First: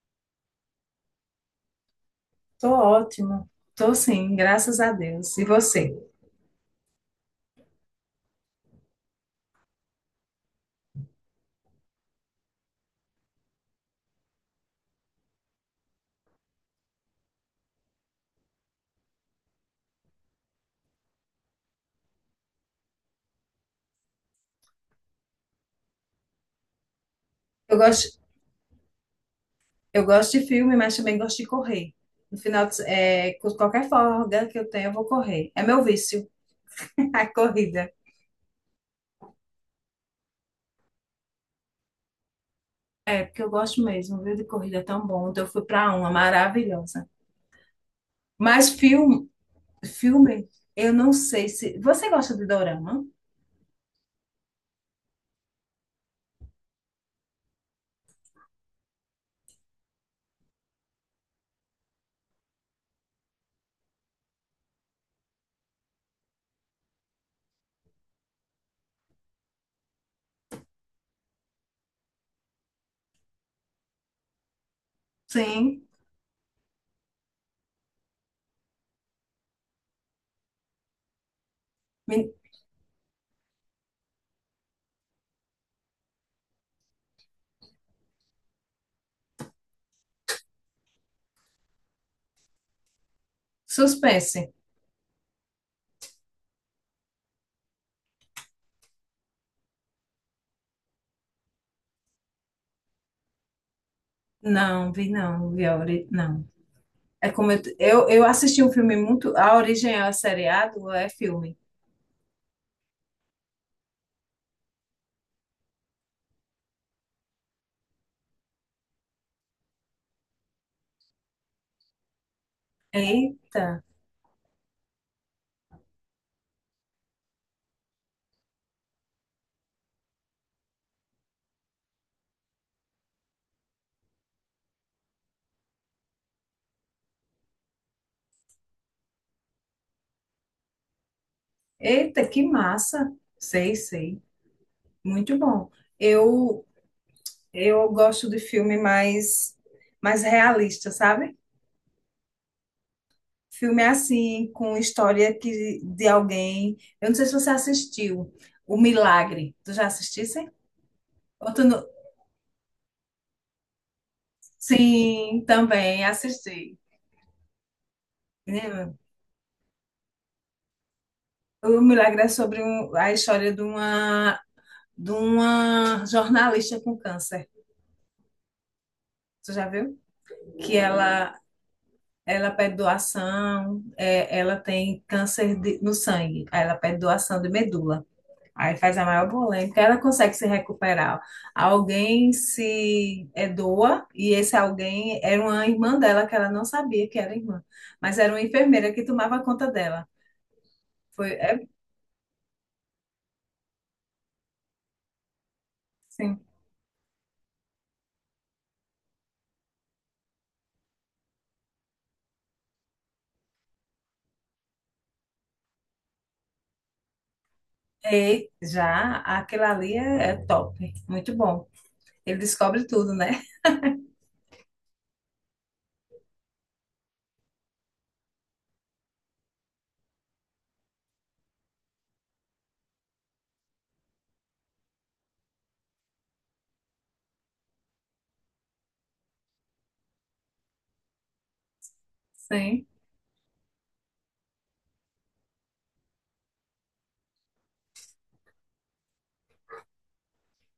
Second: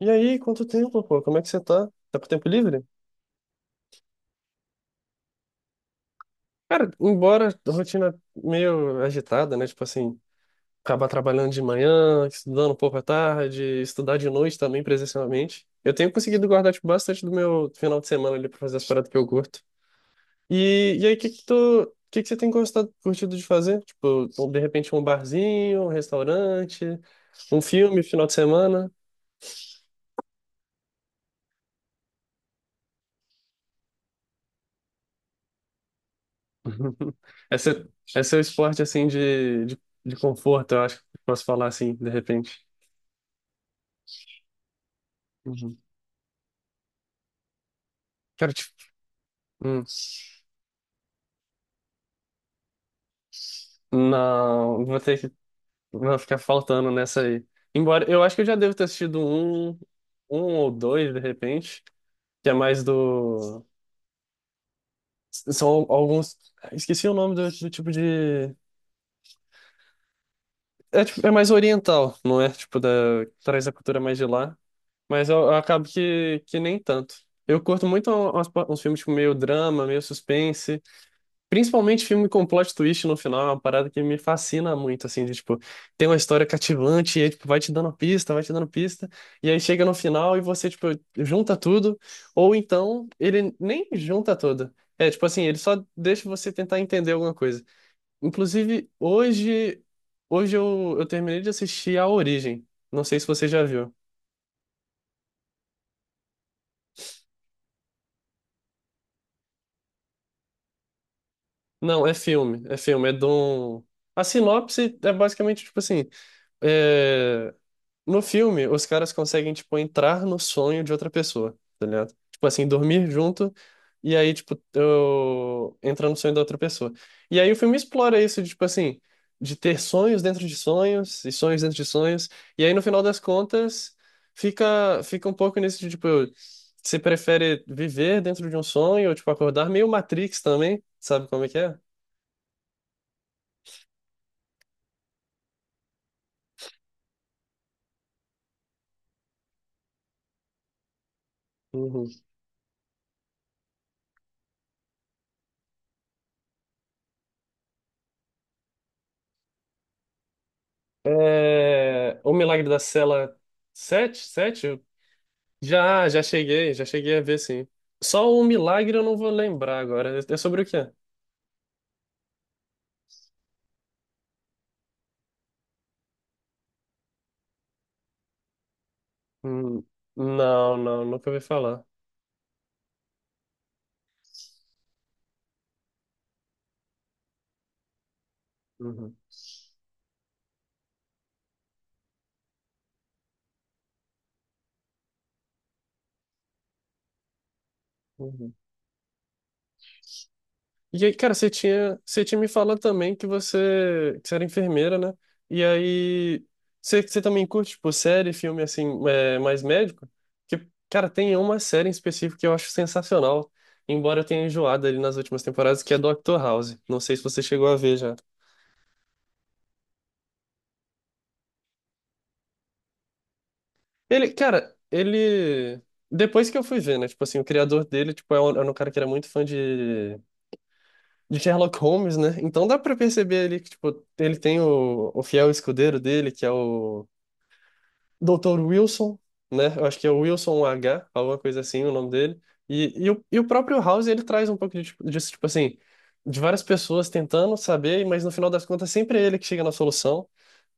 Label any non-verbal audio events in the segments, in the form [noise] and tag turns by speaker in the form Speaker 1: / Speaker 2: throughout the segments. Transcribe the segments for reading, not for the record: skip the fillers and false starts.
Speaker 1: E aí, quanto tempo, pô? Como é que você tá? Tá com tempo
Speaker 2: Tô
Speaker 1: livre?
Speaker 2: ótimo. Tô sim, graças a Deus. E você?
Speaker 1: Cara, embora a rotina meio agitada, né? Tipo assim, acabar trabalhando de manhã, estudando um pouco à tarde, estudar de noite também presencialmente. Eu tenho conseguido guardar, tipo, bastante do meu final de semana ali pra fazer as paradas que eu curto. E aí, o que que tu, o que que você tem gostado, curtido de fazer? Tipo, de repente um barzinho, um restaurante, um
Speaker 2: Eu
Speaker 1: filme,
Speaker 2: gosto,
Speaker 1: final de semana?
Speaker 2: eu gosto de filme, mas também gosto de correr. No final, de se- é, com qualquer folga que eu tenho, eu vou correr. É meu vício, [laughs]
Speaker 1: [laughs]
Speaker 2: a
Speaker 1: Esse,
Speaker 2: corrida.
Speaker 1: esse é seu esporte assim de conforto, eu acho que posso falar assim, de repente.
Speaker 2: É, porque eu gosto mesmo, viu, de corrida é tão bom. Então, eu fui
Speaker 1: Uhum.
Speaker 2: para uma maravilhosa.
Speaker 1: Quero te...
Speaker 2: Mas filme,
Speaker 1: hum,
Speaker 2: filme, eu não sei se... Você gosta de dorama?
Speaker 1: Não, vou ter que vou ficar faltando nessa aí. Embora eu acho que eu já devo ter assistido um ou dois, de repente, que é mais do. São alguns. Esqueci o nome do, do tipo de. É, tipo- é mais oriental, não é? Tipo, da... traz a cultura mais de lá. Mas eu
Speaker 2: Sim.
Speaker 1: acabo que nem tanto. Eu curto muito uns, uns filmes tipo, meio drama, meio suspense. Principalmente filme
Speaker 2: Me-
Speaker 1: com plot twist no final, é uma parada que me fascina muito, assim, de, tipo, tem uma história cativante e aí, tipo, vai te dando pista, vai te dando pista, e aí chega no final e você, tipo, junta tudo, ou então ele nem junta
Speaker 2: Suspense.
Speaker 1: tudo. É, tipo assim, ele só deixa você tentar entender alguma coisa. Inclusive, hoje eu terminei de assistir A Origem. Não sei se você já viu.
Speaker 2: Não, vi não, vi a ori... não. É como eu assisti um filme muito. A origem é seriado, é filme.
Speaker 1: Não, é filme, é filme, é de um... A sinopse é basicamente, tipo assim, é, no filme os caras conseguem, tipo, entrar no sonho de outra pessoa, tá ligado? Tipo assim, dormir junto
Speaker 2: Eita,
Speaker 1: e aí, tipo, entrar no sonho da outra pessoa. E aí o filme explora isso, de, tipo assim, de ter sonhos dentro de sonhos e sonhos dentro de sonhos. E aí no final das contas fica um pouco nesse, de, tipo, você prefere viver dentro de um sonho ou, tipo, acordar, meio Matrix também, sabe como é que é?
Speaker 2: eita, que massa. Sei, sei. Muito bom. Eu eu gosto de filme mais realista, sabe?
Speaker 1: Uhum.
Speaker 2: Filme assim, com história que, de alguém. Eu não sei se você assistiu O Milagre. Tu já assistisse? Ou tu não-
Speaker 1: É, O Milagre da Cela sete, sete.
Speaker 2: Sim, também
Speaker 1: Já, já cheguei,
Speaker 2: assisti.
Speaker 1: já cheguei a ver, sim. Só o
Speaker 2: Né?
Speaker 1: Milagre eu não vou lembrar agora. É sobre o quê?
Speaker 2: O Milagre é sobre um- a história de uma jornalista com câncer. Tu já
Speaker 1: Hum.
Speaker 2: viu? Que
Speaker 1: Não, nunca
Speaker 2: ela
Speaker 1: ouvi falar.
Speaker 2: ela pede doação, é, ela tem câncer de- no sangue, aí ela pede doação de medula. Aí faz a
Speaker 1: Uhum.
Speaker 2: maior polêmica, ela consegue se recuperar. Alguém se é, doa, e esse alguém era uma irmã dela, que ela não sabia que era irmã, mas era uma
Speaker 1: Uhum.
Speaker 2: enfermeira que tomava conta dela.
Speaker 1: E aí,
Speaker 2: Foi,
Speaker 1: cara, você
Speaker 2: é,
Speaker 1: tinha, você tinha me falado também que você era enfermeira, né? E
Speaker 2: sim.
Speaker 1: aí, você também curte, tipo, série, filme, assim, é, mais médico? Que, cara, tem uma série em específico que eu acho sensacional, embora eu tenha enjoado ali nas últimas temporadas, que é Doctor House. Não sei se você chegou a ver já.
Speaker 2: E já aquilo ali é, é top, muito bom. Ele descobre tudo, né?
Speaker 1: Ele, cara, ele... Depois que eu fui ver, né? Tipo assim, o criador dele, tipo, era um cara que era muito fã de... De Sherlock Holmes, né? Então dá pra perceber ali que, tipo, ele tem o fiel escudeiro dele, que é o Doutor Wilson, né? Eu acho que é o Wilson H, alguma coisa assim, o nome
Speaker 2: [laughs]
Speaker 1: dele.
Speaker 2: Sim.
Speaker 1: E o próprio House, ele traz um pouco de, tipo- disso, tipo assim, de várias pessoas tentando saber, mas no final das contas sempre é ele que chega na solução.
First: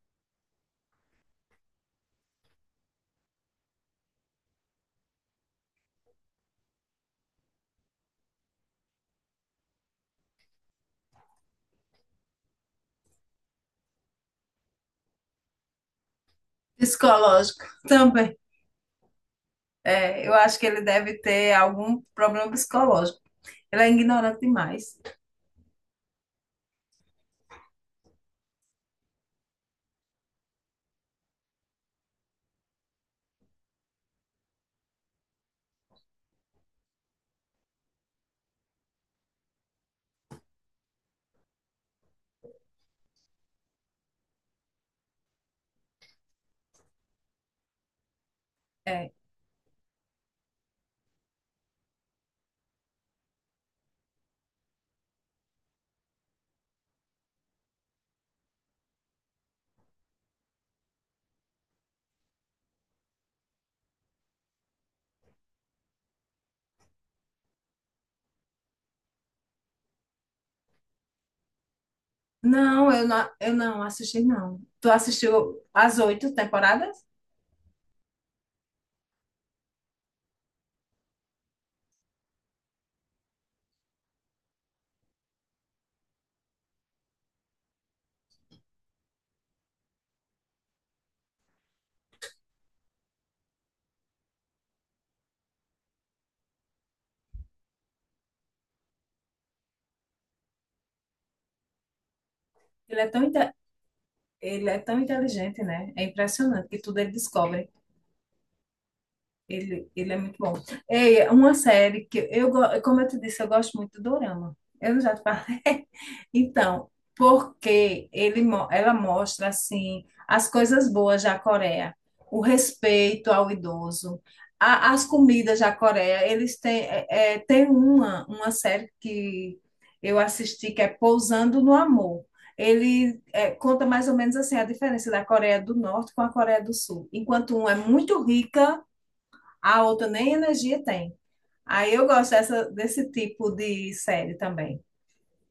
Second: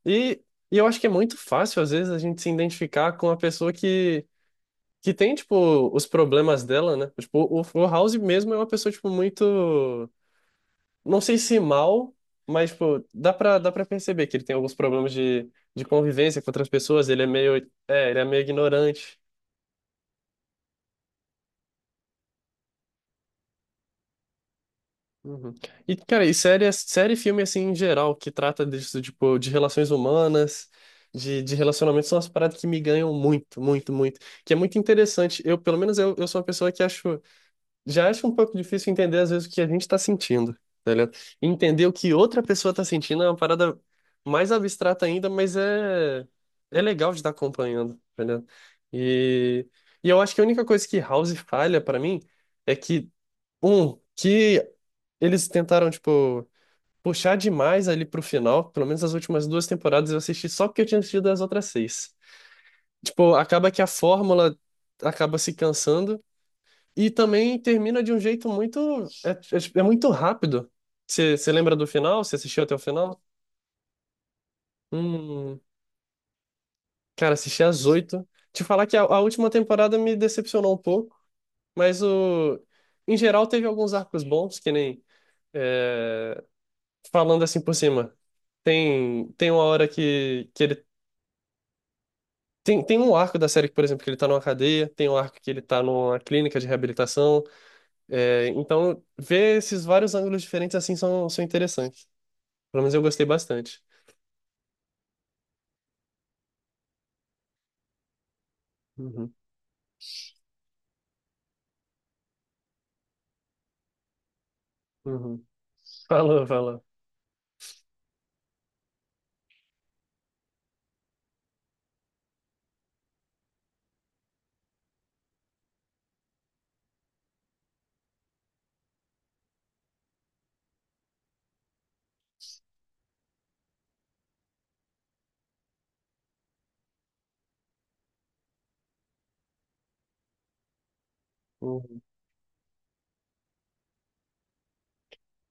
Speaker 1: E, e eu acho que é muito fácil, às vezes, a gente se identificar com a pessoa que tem, tipo, os problemas dela, né? Tipo, o House mesmo é uma pessoa, tipo, muito não sei se mal, mas, tipo, dá pra perceber que ele tem alguns problemas de convivência com outras pessoas, ele é meio,
Speaker 2: Psicológico
Speaker 1: é, ele é
Speaker 2: também.
Speaker 1: meio ignorante.
Speaker 2: É, eu acho que ele deve ter algum problema psicológico. Ele é ignorante demais.
Speaker 1: Uhum. E, cara, e série, série e filme, assim, em geral, que trata disso, tipo, de relações humanas, de relacionamentos, são as paradas que me ganham muito, muito, muito. Que é muito interessante. Eu, pelo menos, eu sou uma pessoa que acho. Já acho um pouco difícil entender, às vezes, o que a gente tá sentindo, tá ligado? Entender o que outra pessoa tá sentindo é uma parada mais abstrata ainda, mas é legal de estar acompanhando, tá ligado?
Speaker 2: É.
Speaker 1: E... e eu acho que a única coisa que House falha pra mim é que, que eles tentaram, tipo, puxar demais ali pro final, pelo menos as últimas duas temporadas eu assisti só porque eu tinha assistido as outras seis. Tipo, acaba que a fórmula acaba se cansando. E também termina de um jeito muito. É, é- é muito rápido. Você lembra do final? Você assistiu até o
Speaker 2: Não,
Speaker 1: final?
Speaker 2: eu não assisti, não. Tu
Speaker 1: Hum,
Speaker 2: assistiu as 8 temporadas?
Speaker 1: cara, assisti às oito. Te falar que a última temporada me decepcionou um pouco, mas o, em geral teve alguns arcos bons, que nem. É, falando assim por cima. Tem uma hora que ele. Tem um arco da série, que, por exemplo, que ele tá numa cadeia, tem um arco que ele tá numa clínica de reabilitação. É, então, ver esses vários ângulos diferentes assim são, são interessantes. Pelo menos
Speaker 2: Ele
Speaker 1: eu
Speaker 2: é tão,
Speaker 1: gostei
Speaker 2: inte-
Speaker 1: bastante.
Speaker 2: ele é tão inteligente, né? É impressionante que tudo ele descobre.
Speaker 1: Uhum,
Speaker 2: Ele é muito bom. É uma série que eu, go- como eu te disse, eu gosto muito do Dorama. Eu não já te
Speaker 1: uhum.
Speaker 2: falei. [laughs]
Speaker 1: Falou, falou.
Speaker 2: Então, porque ele, mo- ela mostra assim as coisas boas da Coreia, o respeito ao idoso, a- as comidas da Coreia. Eles têm, é, é, tem uma série que eu assisti que é Pousando no Amor. Ele é, conta mais ou menos assim a diferença da Coreia do Norte com a Coreia do Sul. Enquanto um é muito rica a outra nem energia tem. Aí
Speaker 1: Uhum.
Speaker 2: eu gosto dessa, desse tipo de série também.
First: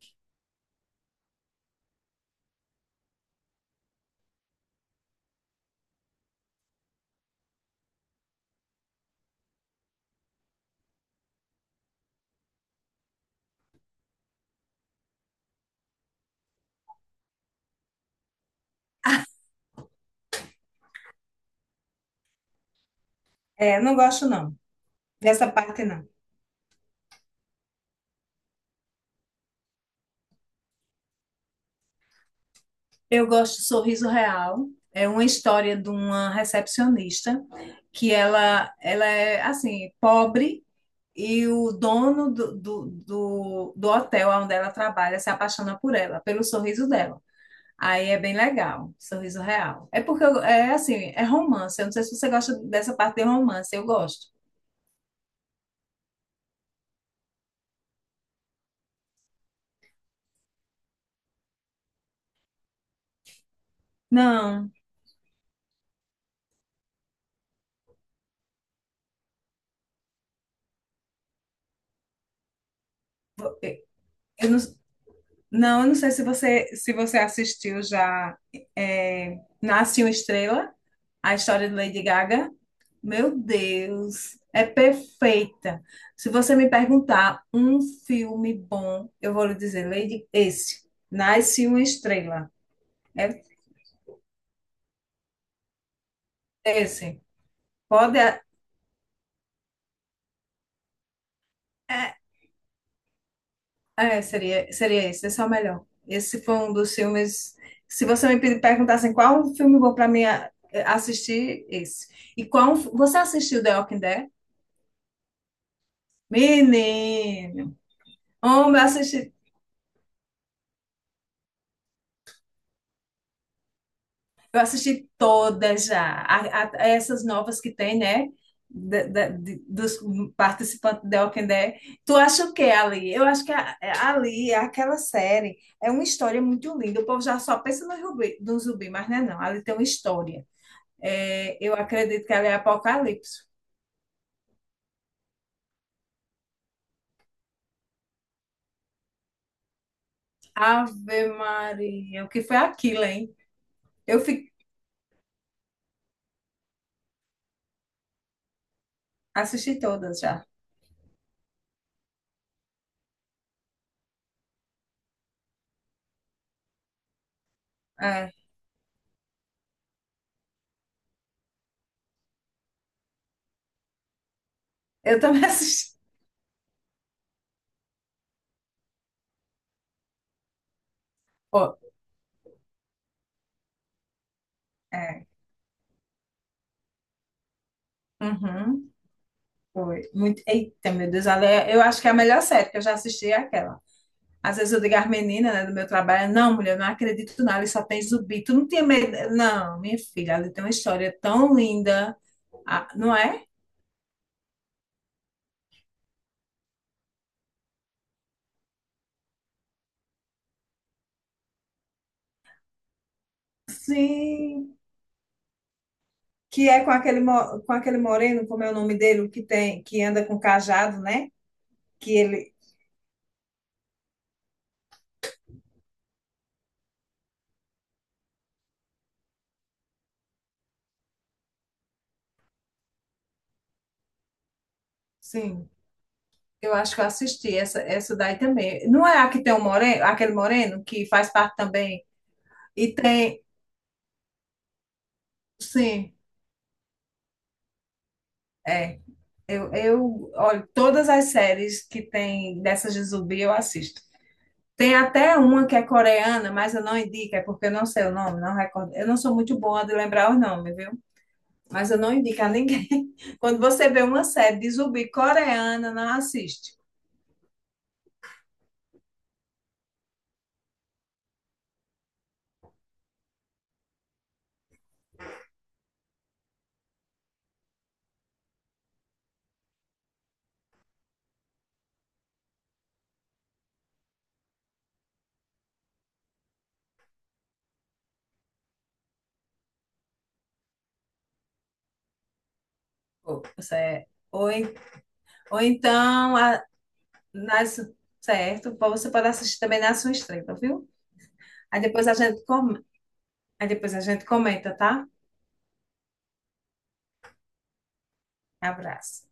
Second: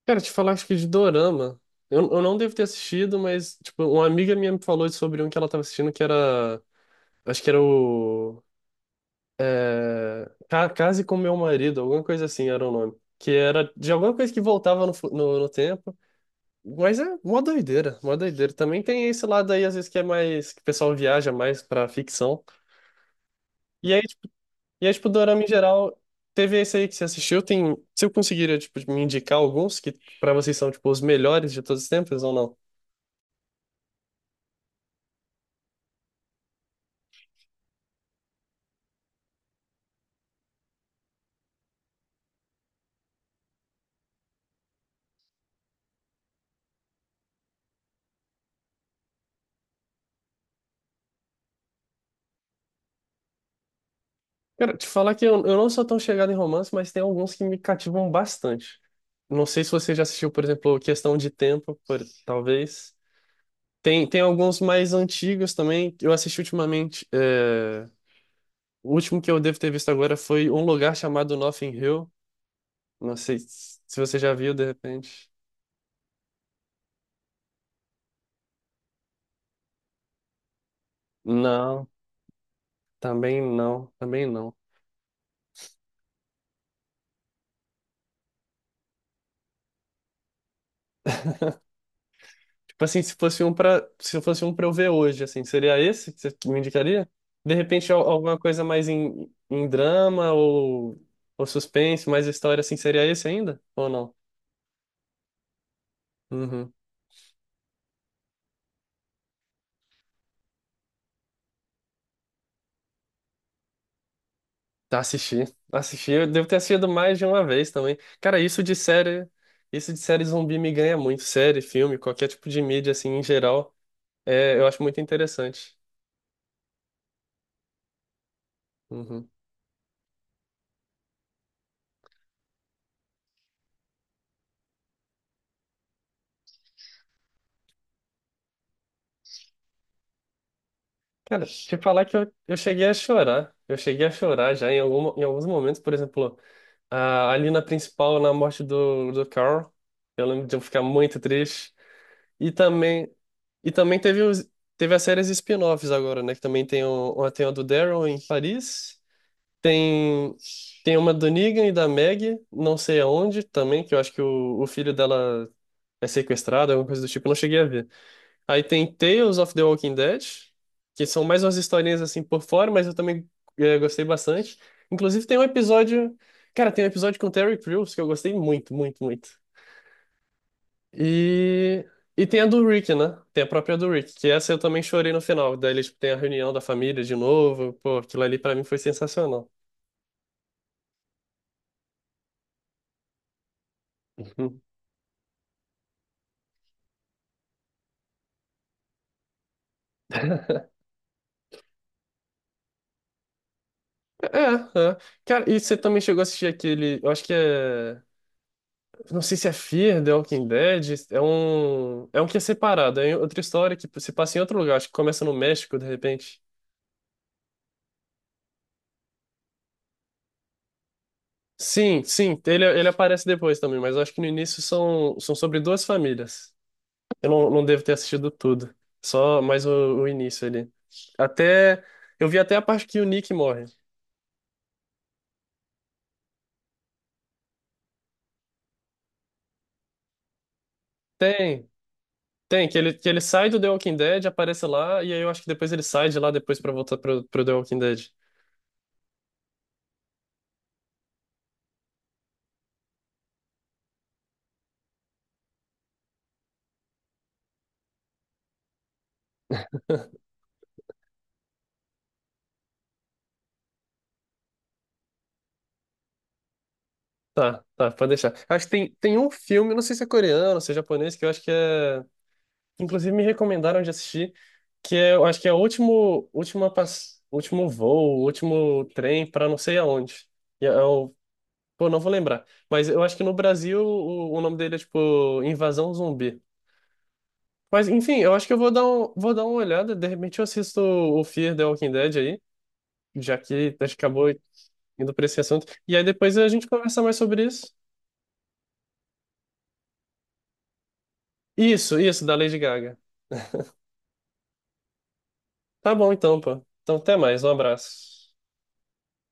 Speaker 1: Cara, te falar, acho que de dorama. Eu não devo ter assistido, mas, tipo, uma amiga minha me falou sobre um que ela tava assistindo que era. Acho que era o. Ca- Case com Meu Marido, alguma coisa assim era o nome. Que era de alguma coisa que voltava no, fu- no, no tempo. Mas é mó doideira, mó doideira. Também tem esse lado aí, às vezes, que é mais. Que o pessoal viaja mais pra ficção.
Speaker 2: É,
Speaker 1: E
Speaker 2: não
Speaker 1: aí
Speaker 2: gosto não.
Speaker 1: E aí, tipo, dorama em
Speaker 2: Dessa parte
Speaker 1: geral,
Speaker 2: não.
Speaker 1: teve esse aí que você assistiu, tem... Se eu conseguiria, tipo, me indicar alguns que pra vocês são, tipo, os melhores de todos os tempos ou não?
Speaker 2: Eu gosto de Sorriso Real. É uma história de uma recepcionista que ela é assim, pobre. E o dono do hotel onde ela trabalha se apaixona por ela, pelo sorriso dela. Aí é bem legal, sorriso real. É porque eu- é assim, é romance. Eu não sei se você gosta dessa parte de romance, eu gosto.
Speaker 1: Cara, te falar que eu não sou tão chegado em romance, mas tem alguns que me cativam bastante. Não sei se você já assistiu, por exemplo, Questão de Tempo, por- talvez. Tem alguns
Speaker 2: Não,
Speaker 1: mais antigos também. Eu assisti ultimamente. É, O último que eu devo ter visto agora foi Um Lugar Chamado Notting Hill. Não sei se se você já
Speaker 2: eu
Speaker 1: viu,
Speaker 2: não,
Speaker 1: de repente.
Speaker 2: não, eu não sei se você assistiu já é, Nasce uma Estrela, a história de
Speaker 1: Não,
Speaker 2: Lady Gaga. Meu
Speaker 1: também não, também
Speaker 2: Deus,
Speaker 1: não.
Speaker 2: é perfeita. Se você me perguntar um filme bom, eu vou lhe dizer, Lady, esse, Nasce uma Estrela.
Speaker 1: Tipo assim, se
Speaker 2: É
Speaker 1: fosse um pra, se fosse um pra eu ver hoje, assim, seria esse que você me indicaria?
Speaker 2: esse.
Speaker 1: De repente, al-
Speaker 2: Pode.
Speaker 1: alguma coisa mais em, em drama ou suspense,
Speaker 2: É,
Speaker 1: mais história, assim, seria esse ainda? Ou não?
Speaker 2: Seria esse, esse é o melhor. Esse foi
Speaker 1: Uhum.
Speaker 2: um dos filmes. Se você me pedir- perguntasse qual um filme bom para mim a- é, assistir, esse. E qual. Um você assistiu The Walking Dead?
Speaker 1: Tá, assisti. Assisti. Eu devo ter assistido mais de uma vez
Speaker 2: Menino!
Speaker 1: também. Cara,
Speaker 2: Homem,
Speaker 1: isso de série zumbi me ganha muito. Série, filme, qualquer tipo de mídia, assim, em geral,
Speaker 2: eu
Speaker 1: eu acho muito
Speaker 2: assisti
Speaker 1: interessante.
Speaker 2: todas já. A- essas novas que tem, né? Da-
Speaker 1: Uhum.
Speaker 2: da- de- dos participantes do The Walking Dead. Tu acha o que ali? Eu acho que a- é, ali, aquela série, é uma história muito linda. O povo já só pensa no zumbi, no zumbi, mas não é não. Ali tem uma história.
Speaker 1: Cara,
Speaker 2: É, eu
Speaker 1: te falar que
Speaker 2: acredito
Speaker 1: eu,
Speaker 2: que ela é
Speaker 1: eu cheguei a
Speaker 2: Apocalipse.
Speaker 1: chorar. Eu cheguei a chorar já em, algum, em alguns momentos, por exemplo. Ah, ali na principal, na morte do, do Carl, eu lembro de eu ficar muito
Speaker 2: Ave
Speaker 1: triste.
Speaker 2: Maria, o que
Speaker 1: E
Speaker 2: foi aquilo,
Speaker 1: também,
Speaker 2: hein?
Speaker 1: e também
Speaker 2: Eu
Speaker 1: teve, os,
Speaker 2: fi-
Speaker 1: teve as séries spin-offs agora, né? Que também tem, o, uma- tem a do Daryl em Paris,
Speaker 2: assisti todas
Speaker 1: tem,
Speaker 2: já.
Speaker 1: tem uma do Negan e da Maggie, não sei aonde também, que eu acho que o filho dela é sequestrado, alguma coisa do tipo, eu não cheguei a ver.
Speaker 2: É,
Speaker 1: Aí tem Tales of the Walking Dead, que são mais umas historinhas assim por fora, mas eu também gostei bastante.
Speaker 2: eu
Speaker 1: Inclusive tem um
Speaker 2: também [laughs] assisti.
Speaker 1: episódio, cara, tem um episódio com o Terry Crews que eu gostei muito, muito, muito.
Speaker 2: Ó,
Speaker 1: E e tem a do Rick, né? Tem a própria do Rick, que essa eu também chorei no
Speaker 2: é,
Speaker 1: final. Daí eles têm a reunião da família de novo, pô, aquilo ali pra mim foi
Speaker 2: uhum,
Speaker 1: sensacional.
Speaker 2: foi. Muito, eita, meu Deus, ela é- eu acho que é a melhor série que eu já assisti é aquela. Às
Speaker 1: Uhum.
Speaker 2: vezes eu digo às meninas, né, do meu trabalho, não, mulher, eu não acredito não, ali só tem zumbi. Tu não tinha medo? Não, minha filha, ali tem uma história tão linda. Ah, não é?
Speaker 1: É, é. Cara, e você também chegou a assistir aquele, eu acho que é. Não sei se é Fear The Walking Dead, é um que é separado, é outra história que se passa em outro lugar,
Speaker 2: Sim.
Speaker 1: acho que começa no México, de repente.
Speaker 2: Que é com aquele, mo- com aquele moreno, como é o nome dele, o que tem, que anda com cajado, né?
Speaker 1: Sim,
Speaker 2: Que
Speaker 1: sim,
Speaker 2: ele.
Speaker 1: ele aparece depois também, mas eu acho que no início são, são sobre duas famílias. Eu não, não devo ter assistido tudo, só mais o início ali. Até, eu vi até a parte que o Nick morre.
Speaker 2: Sim, eu acho que eu assisti essa daí também. Não é a que tem o moreno, aquele moreno que faz parte
Speaker 1: Tem,
Speaker 2: também.
Speaker 1: tem,
Speaker 2: E
Speaker 1: que ele
Speaker 2: tem.
Speaker 1: sai do The Walking Dead, aparece lá, e aí eu acho que depois ele sai
Speaker 2: Sim,
Speaker 1: de lá depois pra voltar pro, pro The Walking Dead.
Speaker 2: é, eu olho todas as séries que tem dessas de zumbi, eu assisto. Tem até uma que é coreana, mas eu não indico, é porque eu não sei o nome, não recordo. Eu não sou muito boa de lembrar os nomes, viu? Mas eu não indico a ninguém. [laughs] Quando você vê uma série de zumbi coreana, não assiste.
Speaker 1: Tá, tá, pode deixar. Acho que tem, tem um filme, não sei se é coreano, se é japonês, que eu acho que é. Inclusive me recomendaram de assistir, que é, eu acho que é o último, última pass... último voo, último trem pra não sei aonde. É o... Pô, não vou lembrar. Mas eu acho que no Brasil o nome dele é tipo Invasão Zumbi. Mas enfim, eu acho que eu vou dar vou dar uma olhada. De repente eu assisto o Fear the Walking Dead aí, já
Speaker 2: Ou, você
Speaker 1: que acho que
Speaker 2: é-
Speaker 1: acabou indo pra esse
Speaker 2: ou
Speaker 1: assunto. E aí
Speaker 2: então,
Speaker 1: depois a
Speaker 2: a-
Speaker 1: gente conversa mais sobre isso.
Speaker 2: nas, certo? Pô, você pode assistir também na sua estreia, viu? Aí
Speaker 1: Isso,
Speaker 2: depois a
Speaker 1: isso, da
Speaker 2: gente,
Speaker 1: Lady
Speaker 2: com-
Speaker 1: Gaga.
Speaker 2: aí depois a gente comenta, tá?
Speaker 1: Tá bom então, pô. Então até mais, um abraço.
Speaker 2: Abraço.